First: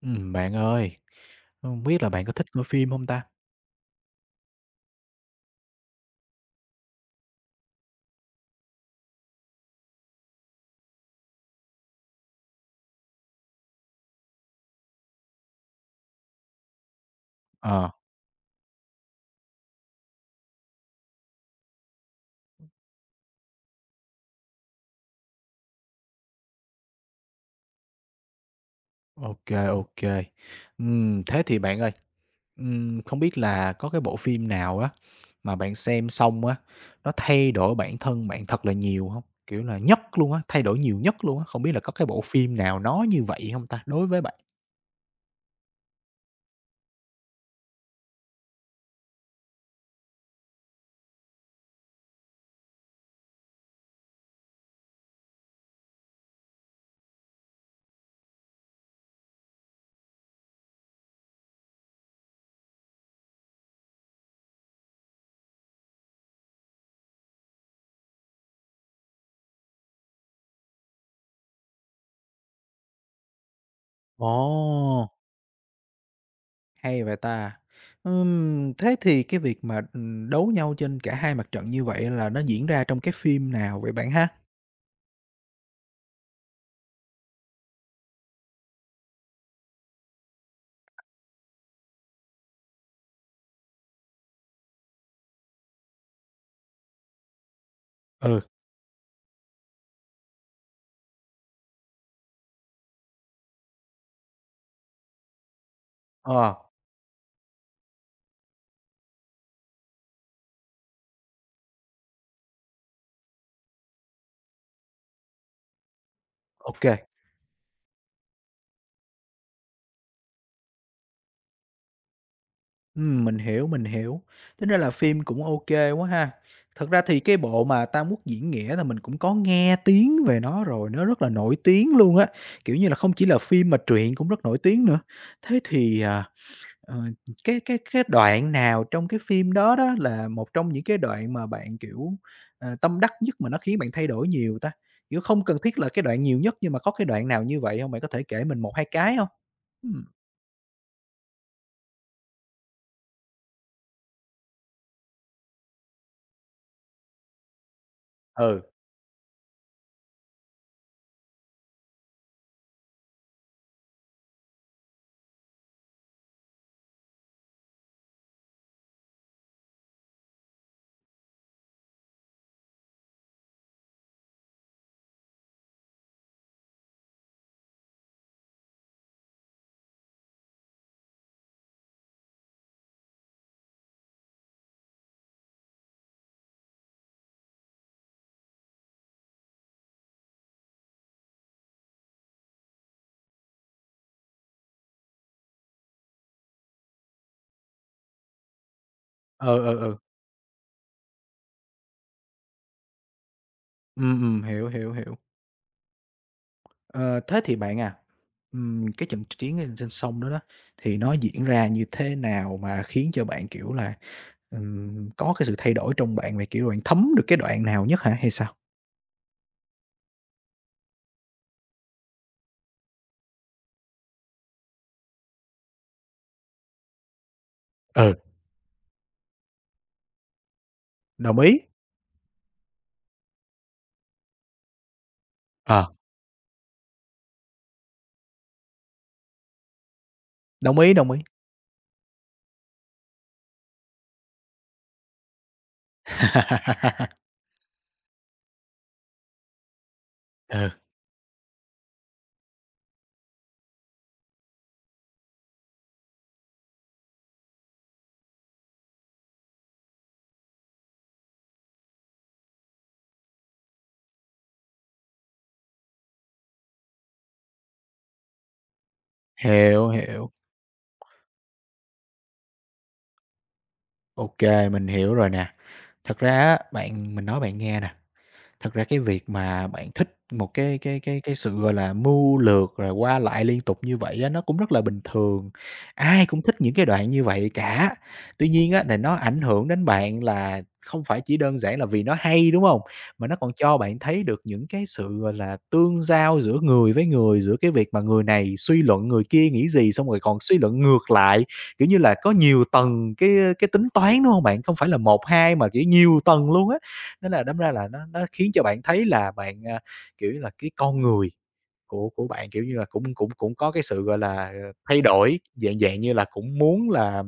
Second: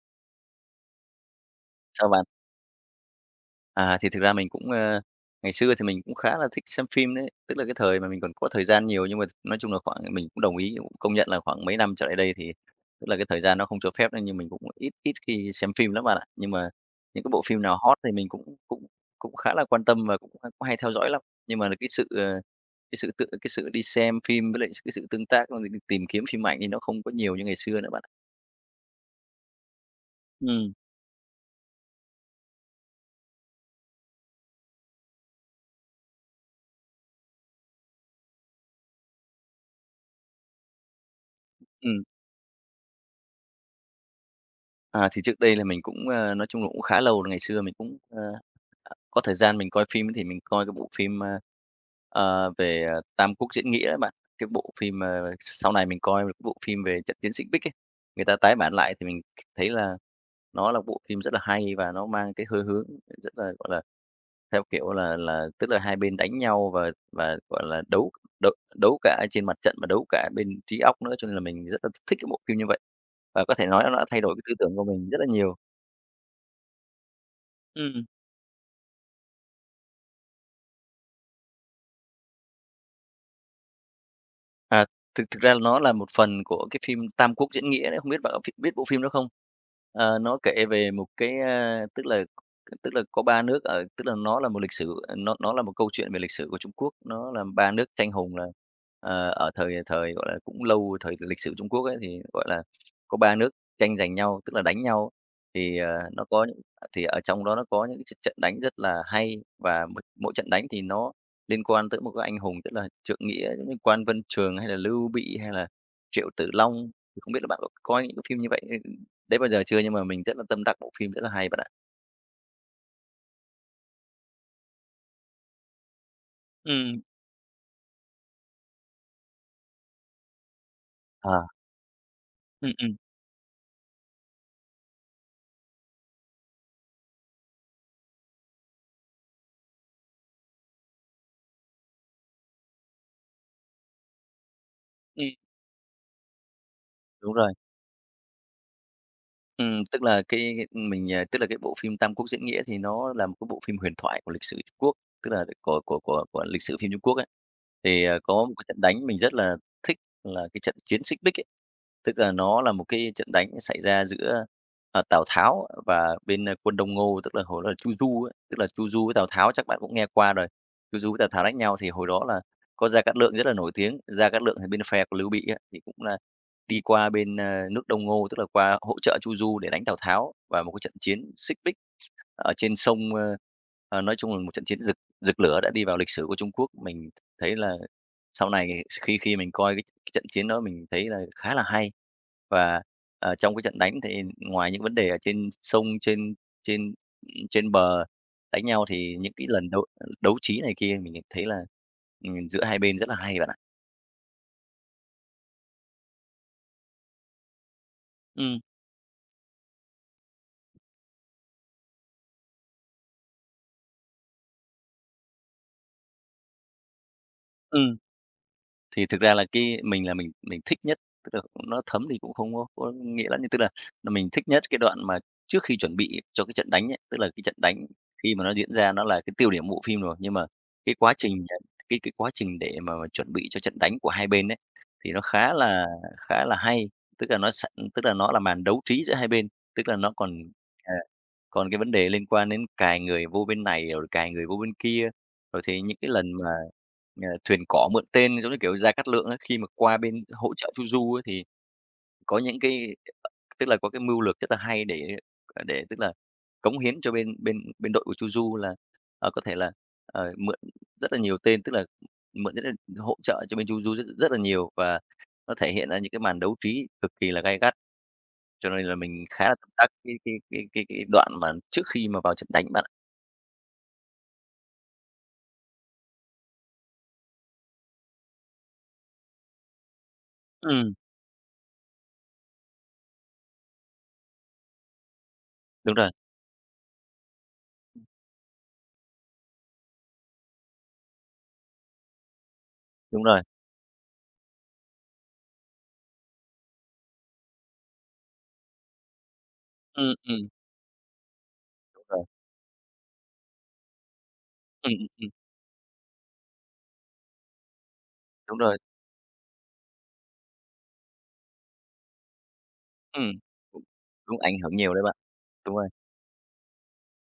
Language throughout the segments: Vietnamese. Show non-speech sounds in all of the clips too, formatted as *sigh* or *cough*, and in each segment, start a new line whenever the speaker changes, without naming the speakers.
Bạn ơi, không biết
Chào
là
bạn.
bạn có thích coi phim hông ta?
Thì thực ra mình cũng, ngày xưa thì mình cũng khá là thích xem phim đấy, tức là cái thời mà mình còn có thời gian nhiều, nhưng mà nói chung là khoảng mình cũng đồng ý, cũng công nhận là khoảng mấy năm trở lại đây thì tức là cái thời gian nó không cho phép nên nhưng mình cũng ít ít khi xem phim lắm bạn ạ. Nhưng mà những cái bộ phim nào
Ờ,
hot thì mình cũng cũng cũng khá là quan tâm và cũng cũng hay theo dõi lắm. Nhưng mà cái sự, cái sự tự cái sự đi xem phim với lại cái sự tương tác, rồi tìm kiếm phim ảnh thì nó không có nhiều như ngày xưa nữa bạn ạ.
ok ok.
Ừ.
Thế thì bạn ơi, không biết là có cái bộ phim nào á, mà bạn xem xong á, nó thay đổi bản thân bạn thật là nhiều hông? Kiểu là, nhất luôn á, thay đổi nhiều nhất luôn á, không biết là có
Ừm.
cái bộ phim nào nói như vậy hông ta, đối với bạn?
Thì trước đây là mình cũng, nói chung là cũng khá lâu rồi, ngày xưa mình cũng, ờ, có thời gian mình coi phim thì mình coi cái bộ phim, về, Tam Quốc diễn nghĩa ấy bạn. Cái bộ phim, sau này mình coi một cái bộ phim về trận chiến Xích Bích ấy, người ta tái bản lại thì mình thấy là nó là bộ phim rất là hay và nó mang cái hơi hướng rất là, gọi là, theo kiểu là tức là hai bên đánh nhau và, gọi là, đấu Đấu đấu cả trên mặt trận mà đấu cả bên trí óc nữa, cho nên là mình rất là thích cái bộ phim như vậy. Và có thể nói nó đã thay đổi cái tư tưởng của
Ồ,
mình rất là nhiều.
hay vậy ta!
Ừm.
Thế thì cái việc mà, đấu nhau trên cả hai mặt trận như vậy là nó diễn ra trong cái phim nào vậy bạn ha?
À, thực thực ra là nó là một phần của cái phim Tam Quốc Diễn Nghĩa đấy, không biết bạn có ph biết bộ phim đó không? Nó kể về một cái, tức là có 3 nước ở tức là nó là một lịch sử nó là một câu chuyện về lịch sử của Trung Quốc, nó là 3 nước tranh hùng
Ừ,
là, ở thời thời, gọi là, cũng lâu thời lịch sử Trung Quốc ấy, thì, gọi là, có 3 nước tranh giành nhau, tức là đánh nhau. Thì, nó có
ờ.
những thì ở trong đó nó có những cái trận đánh rất là hay và mỗi mỗi trận đánh thì nó liên quan tới một cái anh hùng, tức là Trượng Nghĩa Quan Vân Trường hay là Lưu Bị hay là Triệu Tử
Ok,
Long, thì không biết là bạn có coi những cái phim như vậy, đấy bao giờ chưa? Nhưng mà mình rất là tâm đắc bộ phim rất là hay bạn ạ.
mình hiểu, mình hiểu. Tính ra là phim cũng ok quá ha. Thật
Ừm.
ra thì cái bộ mà Tam Quốc Diễn Nghĩa là mình cũng có nghe tiếng về nó rồi, nó rất là
À.
nổi tiếng luôn á,
Ừm,
kiểu như
ừm,
là, không chỉ là phim mà truyện cũng rất nổi tiếng nữa. Thế thì, ờ, cái đoạn nào trong cái phim đó đó là một trong những cái đoạn mà bạn, kiểu, ờ, tâm đắc nhất mà nó khiến bạn thay đổi nhiều ta? Kiểu,
ừm.
không cần thiết là cái đoạn nhiều nhất nhưng mà có cái đoạn
Đúng
nào
rồi.
như vậy không? Bạn có thể kể mình một 2 cái không?
Tức
Ừm.
là cái mình, tức là cái bộ phim Tam Quốc Diễn Nghĩa thì nó là một cái bộ phim huyền thoại của lịch sử Trung Quốc, tức là của lịch sử phim Trung Quốc ấy. Thì, có một
Ừ.
cái trận đánh mình rất là thích là cái trận chiến Xích Bích ấy, tức là nó là một cái trận đánh xảy ra giữa, Tào Tháo và bên, quân Đông Ngô, tức là hồi đó là Chu Du ấy, tức là Chu Du với Tào Tháo chắc bạn cũng nghe qua rồi. Chu Du với Tào Tháo đánh nhau thì hồi đó là có Gia Cát Lượng rất là nổi tiếng, Gia Cát Lượng thì bên phe của Lưu Bị á, thì cũng là đi qua bên, nước Đông Ngô, tức là qua hỗ trợ Chu Du để đánh Tào Tháo và một cái trận chiến Xích Bích ở trên sông, nói chung là một trận chiến rực rực lửa đã đi vào lịch sử của Trung Quốc. Mình thấy là sau này khi khi mình coi cái trận chiến đó mình thấy là khá là hay. Và, trong cái trận đánh thì ngoài những vấn đề ở trên sông, trên trên, trên bờ đánh nhau thì những cái
Ừ,
lần
ừ,
đấu
ừ.
đấu trí này kia mình thấy là, giữa hai bên rất là hay bạn ạ.
Hiểu, hiểu, hiểu. Ờ, thế thì bạn à,
Ừm.
cái trận chiến ở trên sông đó đó, thì nó diễn ra như thế nào mà khiến cho bạn, kiểu là, có cái sự thay đổi trong bạn về, kiểu, bạn thấm được cái đoạn nào
Ừm.
nhất hả hay sao?
Thì thực ra là cái mình là mình thích nhất, tức là nó thấm thì cũng không có nghĩa lắm, nhưng tức là mình thích nhất cái đoạn mà trước khi chuẩn bị cho cái trận đánh ấy, tức là cái trận đánh
Ừ.
khi mà nó diễn ra nó là cái tiêu điểm bộ phim rồi, nhưng mà cái quá
Đồng
trình,
ý.
cái quá trình để mà chuẩn bị cho trận đánh của hai bên ấy, thì nó
Ờ.
khá là hay. Tức là nó sẵn tức là nó là màn đấu trí giữa hai bên, tức là nó còn,
Đồng
à
ý, đồng ý.
còn cái vấn đề liên quan đến cài người vô bên này rồi cài người vô bên kia, rồi thì những cái lần mà,
*laughs*
thuyền cỏ mượn tên, giống như kiểu Gia Cát Lượng á, khi mà qua bên hỗ
Ừ.
trợ Chu Du á thì có những cái ờ, tức là có cái mưu lược rất là hay để, để tức là cống hiến cho bên bên bên đội của Chu Du là, có thể là, mượn rất là nhiều tên, tức là mượn rất là hỗ trợ cho bên Chu Du rất rất là nhiều và nó thể hiện ra những cái màn đấu trí cực kỳ là gay gắt. Cho nên là mình khá là tâm đắc
Hiểu,
cái
hiểu.
cái cái cái cái đoạn mà trước khi mà vào trận đánh bạn ạ.
Ok, mình hiểu rồi nè. Thật ra á, bạn mình nói bạn nghe nè, thật ra cái việc mà bạn thích một cái
Ừm,
cái cái cái sự, gọi là, mưu lược rồi qua lại liên tục như vậy á, nó cũng rất là bình thường,
đúng rồi,
ai cũng thích những cái đoạn như vậy cả. Tuy nhiên á, là nó ảnh hưởng đến bạn là không phải chỉ đơn giản là vì nó hay, đúng không?
đúng
Mà nó
rồi.
còn cho bạn thấy được những cái sự, gọi là, tương giao giữa người với người, giữa cái việc mà người này suy luận người kia nghĩ gì, xong
Ừm,
rồi còn
ừm,
suy luận ngược lại, kiểu như
đúng
là,
rồi.
có nhiều tầng cái tính toán, đúng không bạn? Không phải
Ừm,
là
ừm,
một
ừm,
2 mà, kiểu, nhiều tầng luôn á. Thế là đâm ra là nó khiến
đúng
cho
rồi.
bạn thấy là bạn, à, kiểu như là, cái con người của bạn, kiểu như là, cũng cũng
Ừm,
cũng có
đúng,
cái sự, gọi là,
đúng, ảnh
ờ,
hưởng nhiều
thay
đấy bạn.
đổi,
Đúng
dạng
rồi,
dạng như là cũng muốn là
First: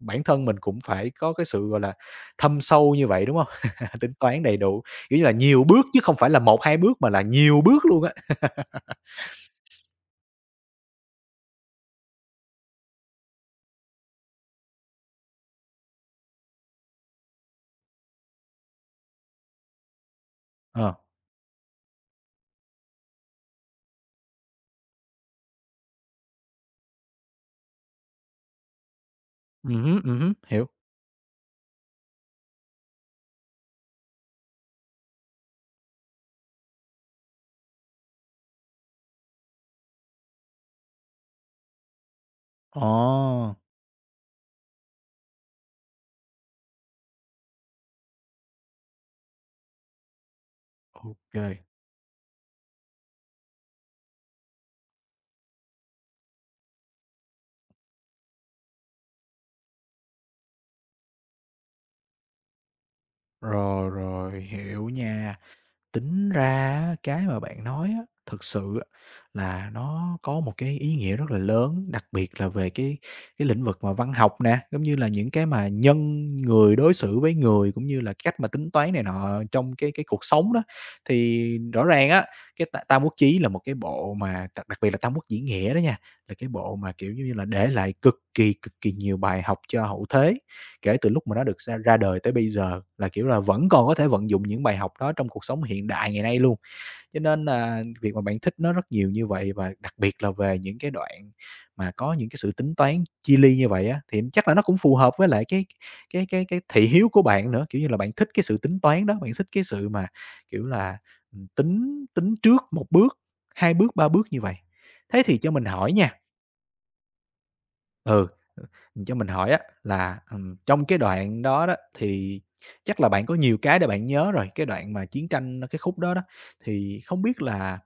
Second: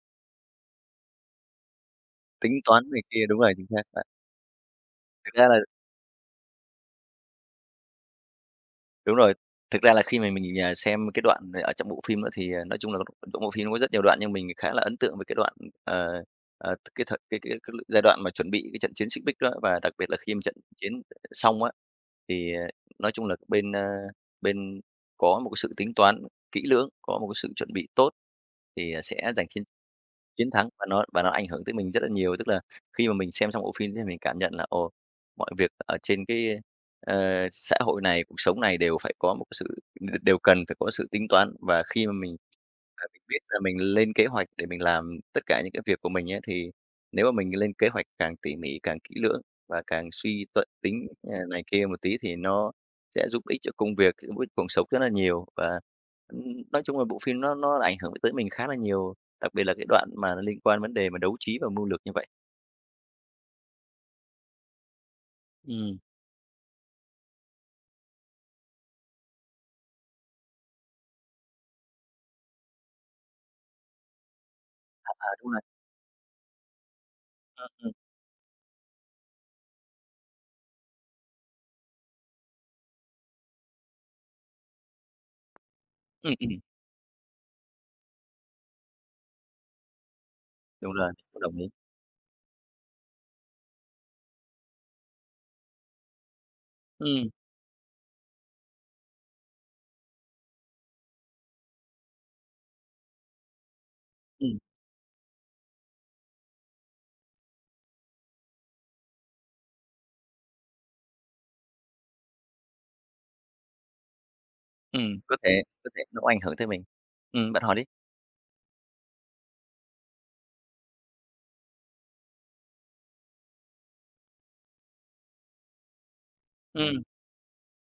bản thân mình cũng phải có cái sự, gọi là,
tính
thâm
toán
sâu
này
như
kia,
vậy, đúng
đúng rồi, chính
không?
xác
*laughs*
bạn.
Tính toán đầy đủ, kiểu như là,
Thực ra là
nhiều bước chứ không phải là một hai bước mà là nhiều bước luôn á.
đúng rồi. Thực ra là khi mà mình, xem cái đoạn ở trong bộ phim đó thì, nói chung là trong bộ phim nó có rất nhiều đoạn nhưng mình khá là ấn tượng với cái đoạn, ờ, cái thời cái giai đoạn mà chuẩn bị cái trận chiến Xích Bích đó, và đặc biệt là khi mà trận chiến
Ờ,
xong á, thì, nói chung là bên, bên có một cái sự tính toán kỹ lưỡng, có một cái sự chuẩn bị tốt thì, sẽ giành chiến
hứm,
Chiến
hiểu.
thắng và nó ảnh hưởng tới mình rất là nhiều. Tức là khi mà mình xem xong bộ phim thì mình cảm nhận là, ồ, mọi việc ở trên cái, xã hội này, cuộc sống này đều phải có một cái sự đều cần phải có sự tính toán. Và khi mà mình là mình biết
Ồ,
là mình lên kế hoạch để mình làm tất cả những cái việc của mình ấy, thì nếu mà mình lên kế hoạch càng tỉ mỉ, càng kỹ lưỡng và càng suy tuận tính,
ok
này kia một tí thì nó sẽ giúp ích cho công việc, giúp ích cuộc sống rất là nhiều. Và, ừm, nói chung là bộ phim nó ảnh hưởng tới mình khá là nhiều, đặc biệt là cái đoạn mà nó liên quan vấn đề mà đấu trí và mưu lược như vậy.
rồi, rồi, hiểu nha.
Ừm.
Tính ra á, cái mà bạn nói á, thực sự á, là nó có một cái ý nghĩa rất là lớn, đặc biệt là về cái lĩnh vực mà văn học nè, giống như là
À,
những cái mà nhân người đối xử với người, cũng
ừm,
như là cách mà tính toán này nọ trong cái cuộc sống đó. Thì rõ ràng á, cái Tam Tam Quốc Chí là một cái bộ mà đặc đặc biệt là Tam Quốc Diễn Nghĩa đó nha,
ừm,
là cái
ừm,
bộ mà, kiểu, giống như là, để lại cực kỳ nhiều bài học cho hậu thế.
đúng
Kể từ
rồi,
lúc mà
mình
nó
đồng
được
ý.
ra ra đời tới bây giờ là, kiểu là, vẫn còn có thể vận dụng những bài học đó trong cuộc sống hiện đại ngày nay luôn. Cho
Ừm,
nên là việc mà bạn thích nó rất nhiều như vậy và đặc biệt là về những cái đoạn mà có những cái sự tính toán chi ly như vậy á, thì chắc là
ừm,
nó cũng phù hợp với lại cái cái thị hiếu của bạn nữa. Kiểu như là, bạn thích cái sự tính toán đó, bạn thích cái sự mà, kiểu là, tính tính trước một bước, 2 bước, 3 bước như vậy.
ừm,
Thế
có
thì
thể
cho mình
có
hỏi
thể
nha.
nó ảnh hưởng tới mình. Bạn hỏi đi.
Ừ, cho mình hỏi á là, trong cái đoạn đó đó thì chắc là bạn có nhiều cái để bạn nhớ rồi, cái đoạn mà chiến tranh cái khúc đó đó, thì
Ừm,
không biết là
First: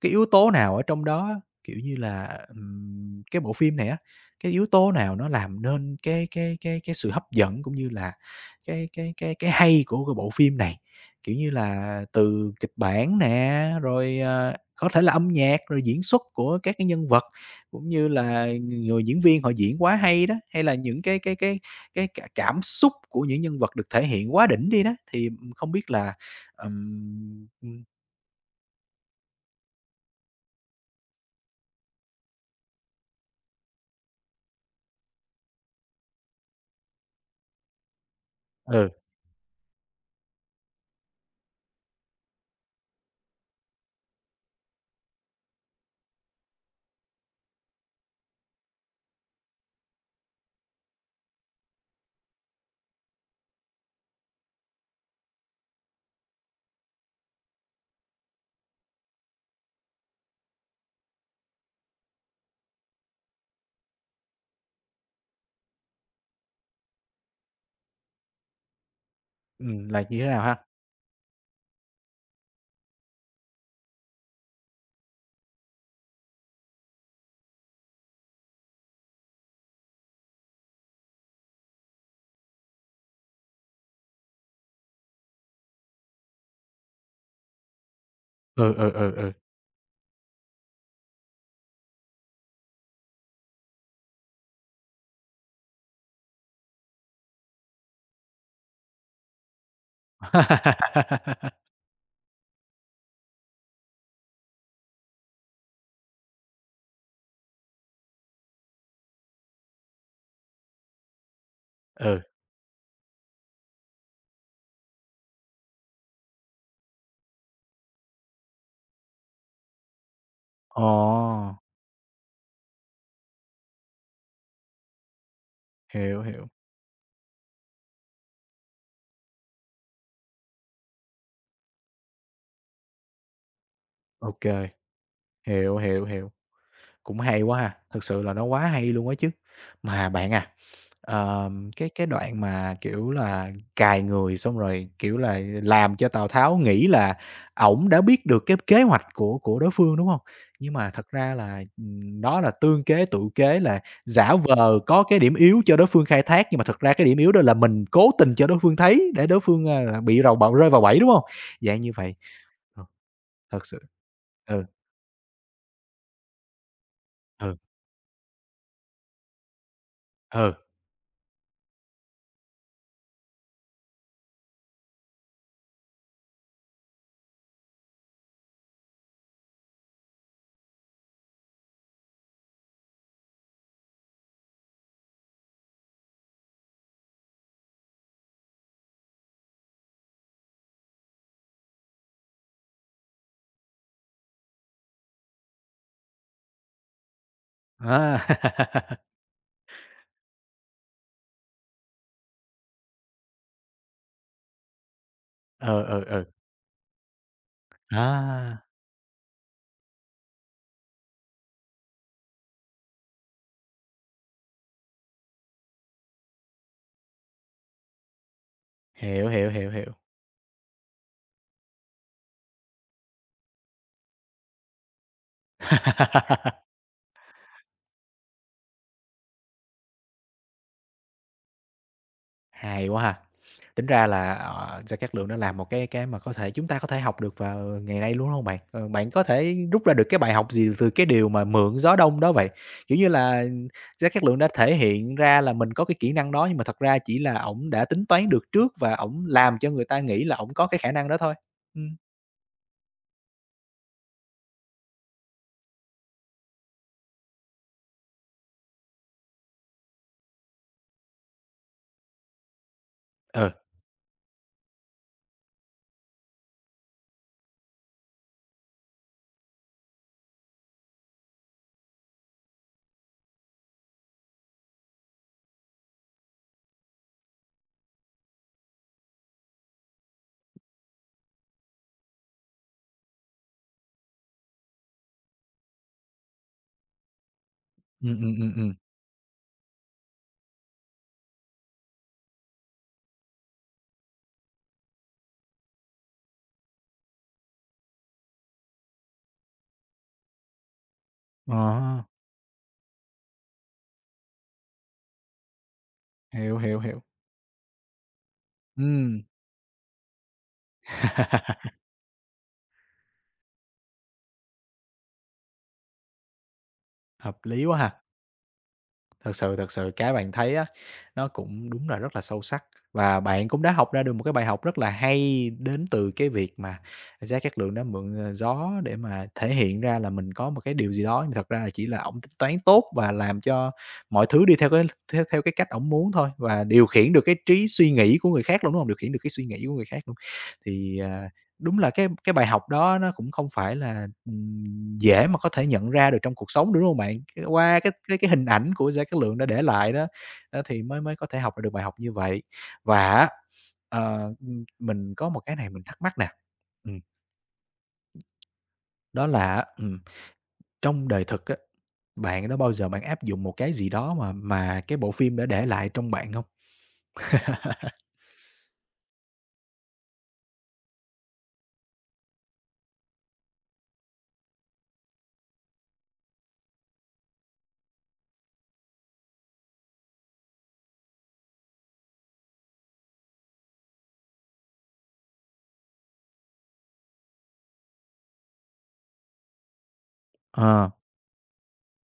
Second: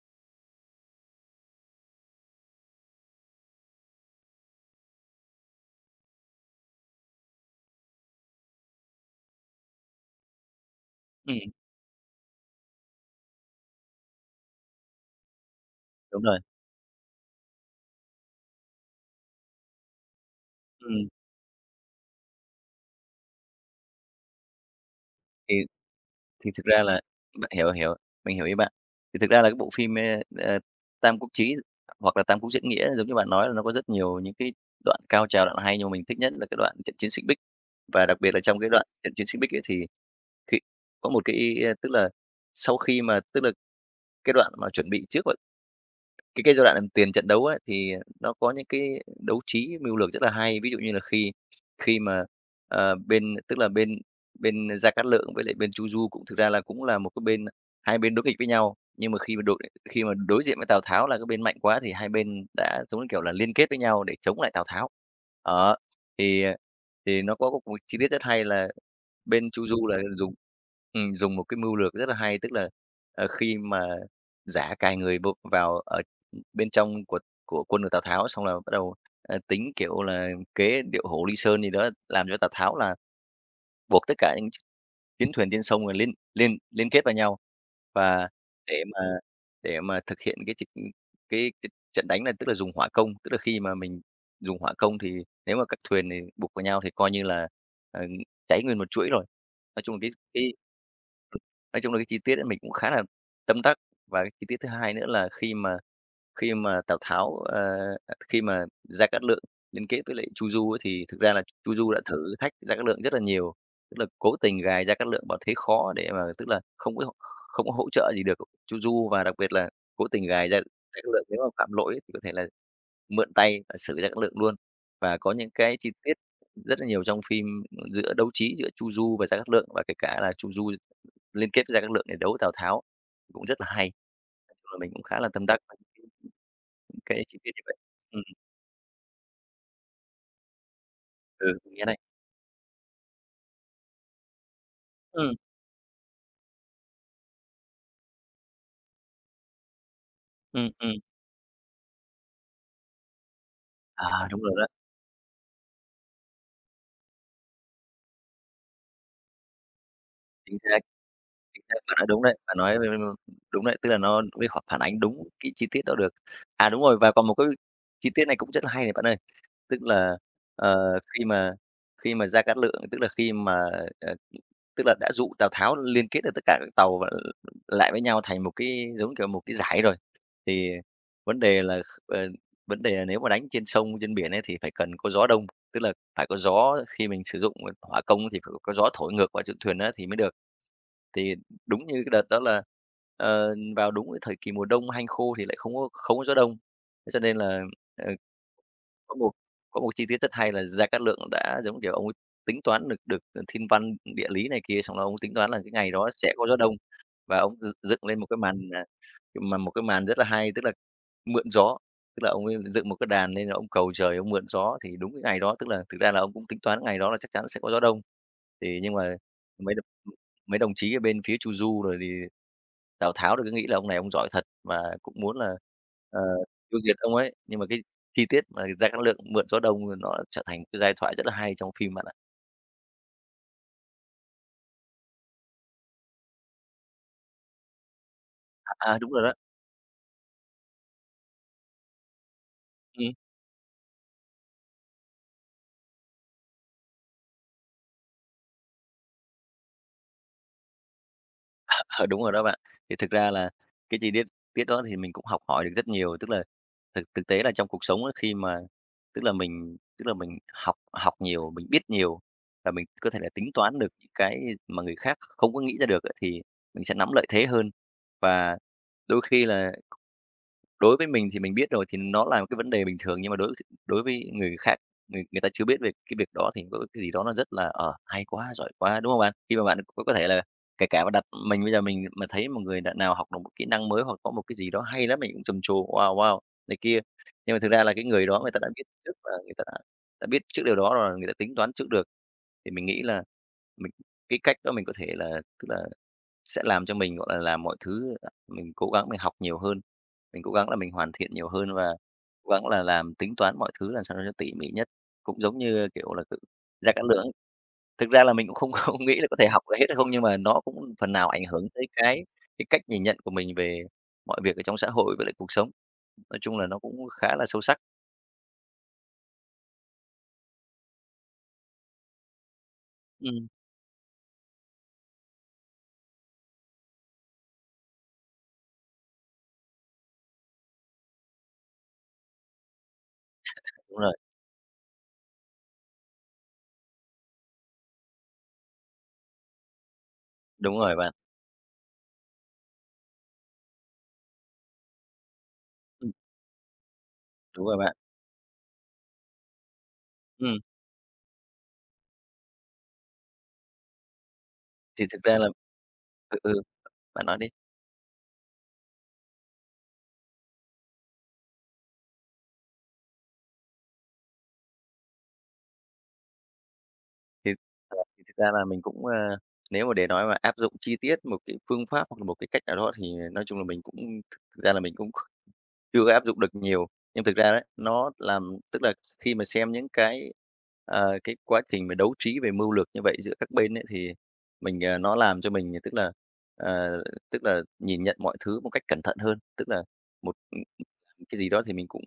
cái yếu tố nào ở trong đó á, kiểu như là, cái bộ phim này á, cái yếu tố nào nó làm nên cái sự hấp dẫn cũng như là cái hay của cái bộ phim này? Kiểu
ừm,
như là, từ kịch bản nè, rồi, ờ, có thể là âm nhạc, rồi diễn xuất
đúng rồi,
của các cái nhân vật, cũng như là người diễn viên họ diễn quá hay đó, hay là những
ừm,
cái cả cảm xúc của những nhân vật được thể hiện quá đỉnh đi đó, thì,
thì
không biết là,
Thì thực ra là
ừm,
bạn hiểu,
ừm,
hiểu, mình hiểu ý bạn. Thì thực ra là cái bộ phim, ờ, Tam Quốc Chí hoặc là Tam Quốc Diễn Nghĩa giống như bạn nói là nó có rất nhiều những cái đoạn cao trào, đoạn hay, nhưng mà mình thích nhất là cái đoạn trận chiến Xích Bích. Và đặc biệt là trong cái đoạn
ừ,
trận chiến Xích Bích ấy thì khi có một cái, tức là sau khi mà tức là cái đoạn mà chuẩn bị trước cái giai đoạn, tiền trận đấu ấy, thì nó có những cái đấu trí mưu lược rất là hay. Ví dụ như là khi khi mà, bên tức là bên bên Gia Cát Lượng với lại bên Chu Du cũng thực ra là cũng là một cái bên hai bên đối nghịch với nhau, nhưng mà khi mà đội khi mà đối diện với Tào Tháo là cái bên mạnh quá thì hai bên đã, giống như kiểu là, liên kết với nhau để chống lại Tào Tháo. Đó, thì, ờ, thì nó có một chi tiết rất hay là bên Chu Du là
là như thế
dùng
nào ha?
dùng một cái mưu lược rất là hay, tức là, khi mà giả cài người b vào ở bên trong của quân của Tào Tháo, xong là bắt đầu, tính, kiểu là, kế điệu hổ ly sơn gì đó, làm cho Tào Tháo là buộc tất cả những chiến thuyền trên sông rồi liên liên liên kết vào nhau. Và
Ừ,
để
ừ,
mà
ừ, ừ.
để mà thực hiện cái trận đánh này tức là dùng hỏa công, tức là khi mà mình dùng hỏa công thì nếu mà các thuyền thì buộc vào nhau thì coi như là, ờ, cháy nguyên một chuỗi rồi. Nói chung là cái cái
*laughs*
Nói chung là cái chi tiết ấy mình cũng khá là tâm đắc, và cái chi tiết thứ hai nữa là khi mà Tào Tháo, ờ, à, khi mà Gia Cát Lượng liên kết với lại Chu Du ấy, thì thực ra là Chu Du đã
Ừ,
thử thách Gia Cát Lượng rất là nhiều, tức là cố tình gài Gia Cát Lượng vào thế khó để mà tức là không có hỗ trợ gì được Chu Du và đặc biệt là cố tình gài Gia Gia
ồ,
Cát Lượng nếu mà phạm lỗi ấy, thì có thể là mượn tay và xử Gia Cát Lượng luôn. Và có những cái chi tiết
hiểu, hiểu,
rất là nhiều trong phim giữa đấu trí giữa Chu Du và Gia Cát Lượng và kể cả là Chu Du liên kết với Gia Cát Lượng để đấu Tào Tháo, cũng rất là hay.
ok,
Rồi mình cũng khá là tâm đắc với
hiểu, hiểu,
những
hiểu, cũng
cái chi
hay
tiết
quá
như vậy.
ha, thực sự
Ừm,
là nó quá hay luôn á chứ. Mà bạn à,
ừ,
ờm,
mình nghe
cái
đây.
đoạn mà, kiểu là, cài người xong rồi, kiểu
Ừm,
là, làm cho Tào Tháo nghĩ là ổng đã biết được cái kế hoạch của đối phương, đúng không?
ừm,
Nhưng mà
ừm.
thật ra là, đó là tương kế tựu kế, là
À,
giả
đúng rồi đó,
vờ có cái điểm yếu cho đối phương khai thác, nhưng mà thật ra cái điểm yếu đó là mình cố tình cho đối phương thấy để đối phương, a, là bị rầu bầu
chính
rơi
xác,
vào bẫy, đúng không?
chính xác,
Dạng như
bạn nói
vậy.
đúng đấy, bạn nói
Ờ,
*unintelligible* đúng
thật
đấy,
sự
tức là nó mới kh
ừ,
phản ánh đúng cái chi tiết đó được. À, đúng rồi, và còn một cái
ừ,
chi tiết này cũng rất là hay này bạn ơi, tức là,
ừ,
ờ, khi mà khi mà Gia Cát Lượng, tức là khi mà, ờ tức là đã dụ Tào Tháo liên kết được tất cả các tàu và lại với nhau thành một cái, giống kiểu, một cái dải rồi. Thì vấn đề là kh ờ, vấn đề là nếu mà đánh trên sông, trên biển ấy thì phải cần có gió đông, tức là phải có gió khi mình sử dụng, hỏa công thì phải có gió thổi ngược vào trên thuyền đó thì mới được. Thì đúng như cái đợt đó là, vào đúng cái thời kỳ mùa đông hanh khô thì lại không có gió đông. Thế cho nên là,
á.
ờ,
*laughs*
có một có một chi tiết rất hay là Gia Cát Lượng đã, giống kiểu, ông ấy tính toán được được, ờ, thiên văn, địa lý này kia, xong là ông tính toán là cái
Ừ,
ngày
ừ,
đó
ừ,
sẽ có gió đông và ông dựng lên một cái màn,
á,
à, mà một cái màn rất là hay, tức là mượn gió. Tức là ông ấy dựng một cái đàn lên là ông cầu trời ông mượn gió, thì đúng cái ngày đó, tức là thực ra là ông cũng tính toán ngày đó là chắc chắn sẽ có gió đông. Thì nhưng mà
hiểu, hiểu, hiểu,
mấy đ
hiểu.
mấy đồng chí ở bên phía Chu Du rồi thì Tào Tháo thì cứ nghĩ là ông này ông giỏi thật và cũng muốn là, ờ,
*laughs*
tiêu diệt ông ấy. Nhưng mà cái chi tiết mà Gia Cát Lượng mượn gió đông rồi nó trở thành cái giai thoại rất là hay trong phim bạn ạ.
Hay quá ha! Tính ra là, ờ, Gia Cát Lượng đã làm một cái mà có thể chúng ta có thể học được vào ngày nay luôn, đúng hông bạn?
À,
Ờ,
à,
bạn
đúng rồi
có
đó.
thể rút ra được cái bài học gì từ cái điều mà "Mượn gió đông" đó vậy? Kiểu như
Ừm.
là, Gia Cát Lượng đã thể hiện ra là mình có cái kỹ năng đó, nhưng mà thật ra chỉ là ổng đã tính toán được trước và ổng làm cho người ta nghĩ là ổng có cái khả năng đó thôi. Ừm.
Ờ, đúng rồi đó bạn. Thì thực ra là cái chi tiết tiết đó thì mình cũng học hỏi được rất nhiều, tức là thực thực tế là trong cuộc sống á, khi mà tức là mình học học nhiều, mình biết nhiều và mình có thể là tính
Ừ.
toán được những cái mà người khác không có nghĩ ra được á, thì mình sẽ nắm lợi thế hơn. Và đôi khi là đối với mình thì mình biết rồi, thì nó là một cái vấn đề bình thường, nhưng mà đối đối với người khác, người người ta chưa biết về cái việc đó thì có cái gì đó nó rất là, hay quá, giỏi quá, đúng không bạn? Khi mà bạn có thể là kể cả mà đặt mình bây giờ mình mà thấy một người bạn nào học được một kỹ năng mới hoặc có một cái gì đó hay lắm, mình cũng trầm trồ "Wow, wow" này kia. Nhưng mà thực ra là cái người đó người ta đã
Ừm.
biết trước và người ta đã biết trước điều đó rồi, người ta tính toán trước được. Thì mình nghĩ là mình cái cách đó mình có thể là tức là sẽ làm cho mình, gọi là, mọi thứ mình cố gắng mình học nhiều hơn, mình cố gắng là mình hoàn thiện nhiều hơn và
Ờ,
cố gắng là làm tính toán mọi thứ làm sao cho nó tỉ mỉ nhất. Cũng giống như, kiểu là, tự
hiểu, hiểu,
ra
hiểu.
cát lượng ấy, thực ra là mình cũng không *laughs* không nghĩ
Ừm.
là có thể học được hết hay không, nhưng mà nó cũng phần nào ảnh hưởng
*laughs*
tới cái cách nhìn nhận của mình về mọi việc ở trong xã hội với lại cuộc sống. Nói chung là nó cũng khá là
Hợp
sâu
lý quá
sắc.
ha! Thật sự cái bạn thấy á, nó cũng đúng là rất là sâu sắc và
Ừm,
bạn cũng đã học ra được một cái bài học rất là hay đến từ cái việc mà giá Cát Lượng đã mượn, ờ, gió để mà thể hiện ra là mình có một cái điều gì đó, nhưng thật ra là chỉ là ổng tính toán tốt và làm cho
đúng rồi,
mọi thứ đi theo cái theo theo cái cách ổng muốn thôi và điều khiển được cái trí suy nghĩ của người khác luôn, đúng hông? Điều khiển được cái suy nghĩ của người khác luôn.
đúng rồi
Thì,
bạn.
à, đúng là cái bài học đó nó cũng không phải là, dễ mà có thể nhận ra
Ừm,
được trong cuộc sống đúng không bạn? C
đúng rồi
qua cái
bạn.
cái cái hình ảnh của Gia Cát Lượng đã để lại đó,
Ừm,
đó thì mới mới có thể học được bài học như vậy. Và á,
thì
mình
thực
có
ra
một
là
cái này mình thắc mắc nè,
ừ, ừ,
ừm,
bạn nói đi.
đó là trong đời thực á, bạn đã bao giờ bạn áp dụng một cái gì đó mà cái bộ phim đã để lại trong bạn không?
Thì, thì thực ra là mình cũng, nếu mà để nói mà áp dụng chi tiết một cái phương pháp hoặc là một cái cách nào đó thì nói chung là mình cũng thực thực ra là mình cũng kh chưa có áp dụng được nhiều. Nhưng thực ra đấy, nó làm tức là khi mà xem những cái, cái quá trình mà đấu trí về mưu lược như vậy giữa các bên ấy, thì mình, nó làm cho mình, tức là, ờ, tức là nhìn nhận mọi thứ một cách cẩn thận hơn. Tức là một
Ờ,
cái gì đó thì mình cũng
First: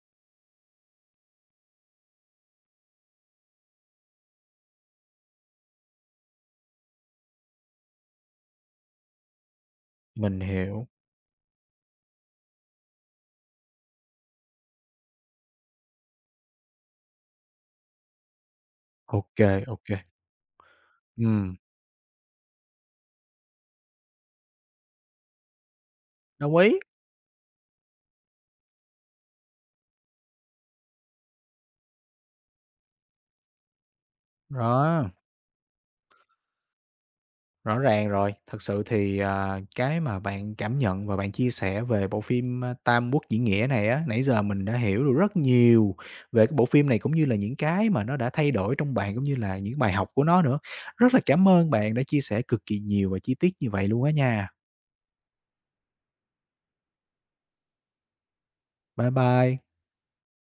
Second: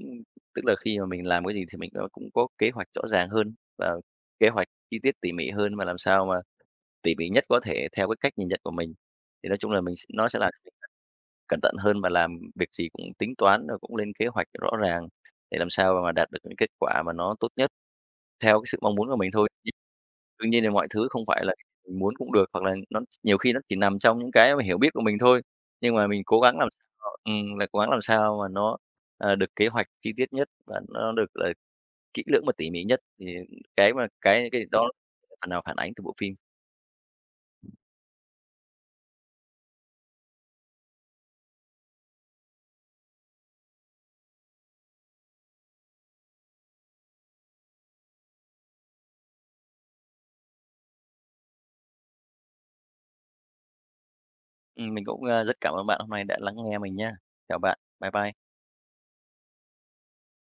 tức là khi mà mình làm cái gì thì mình nó cũng có kế hoạch rõ ràng hơn và kế hoạch chi tiết tỉ mỉ hơn, và làm sao mà tỉ mỉ nhất có thể theo cái cách nhìn nhận của mình. Thì nói chung là mình s nó sẽ
mình
là
hiểu.
cẩn thận hơn và làm việc gì cũng tính toán rồi cũng lên kế hoạch rõ ràng để làm sao mà đạt được những kết quả mà nó tốt nhất theo cái sự mong muốn của mình
Ok
thôi.
ok, ô kê.
Đương nhiên là mọi thứ không phải là
Ừm,
mình muốn cũng được, hoặc là nó nhiều khi nó chỉ nằm trong những cái mà hiểu biết của mình thôi. Nhưng mà mình cố
đồng
gắng làm
ý,
sao là cố gắng làm sao mà nó, được kế hoạch chi tiết nhất và nó được là kỹ lưỡng và tỉ mỉ nhất, thì cái mà cái đó
đó.
phần nào phản ánh từ bộ phim.
Rõ ràng rồi, thật sự thì, à, cái mà bạn cảm nhận và bạn chia sẻ về bộ phim, a, Tam Quốc Diễn Nghĩa này á, nãy giờ mình đã hiểu được rất nhiều về cái bộ phim này, cũng như là những cái mà nó đã thay đổi trong bạn, cũng như là những bài học của nó nữa. Rất là cảm ơn bạn đã chia sẻ cực kỳ nhiều và chi tiết như vậy luôn á nha.
Mình cũng, a, rất cảm ơn bạn hôm nay đã lắng nghe mình nha. Chào bạn. Bye bye.
Bye bye.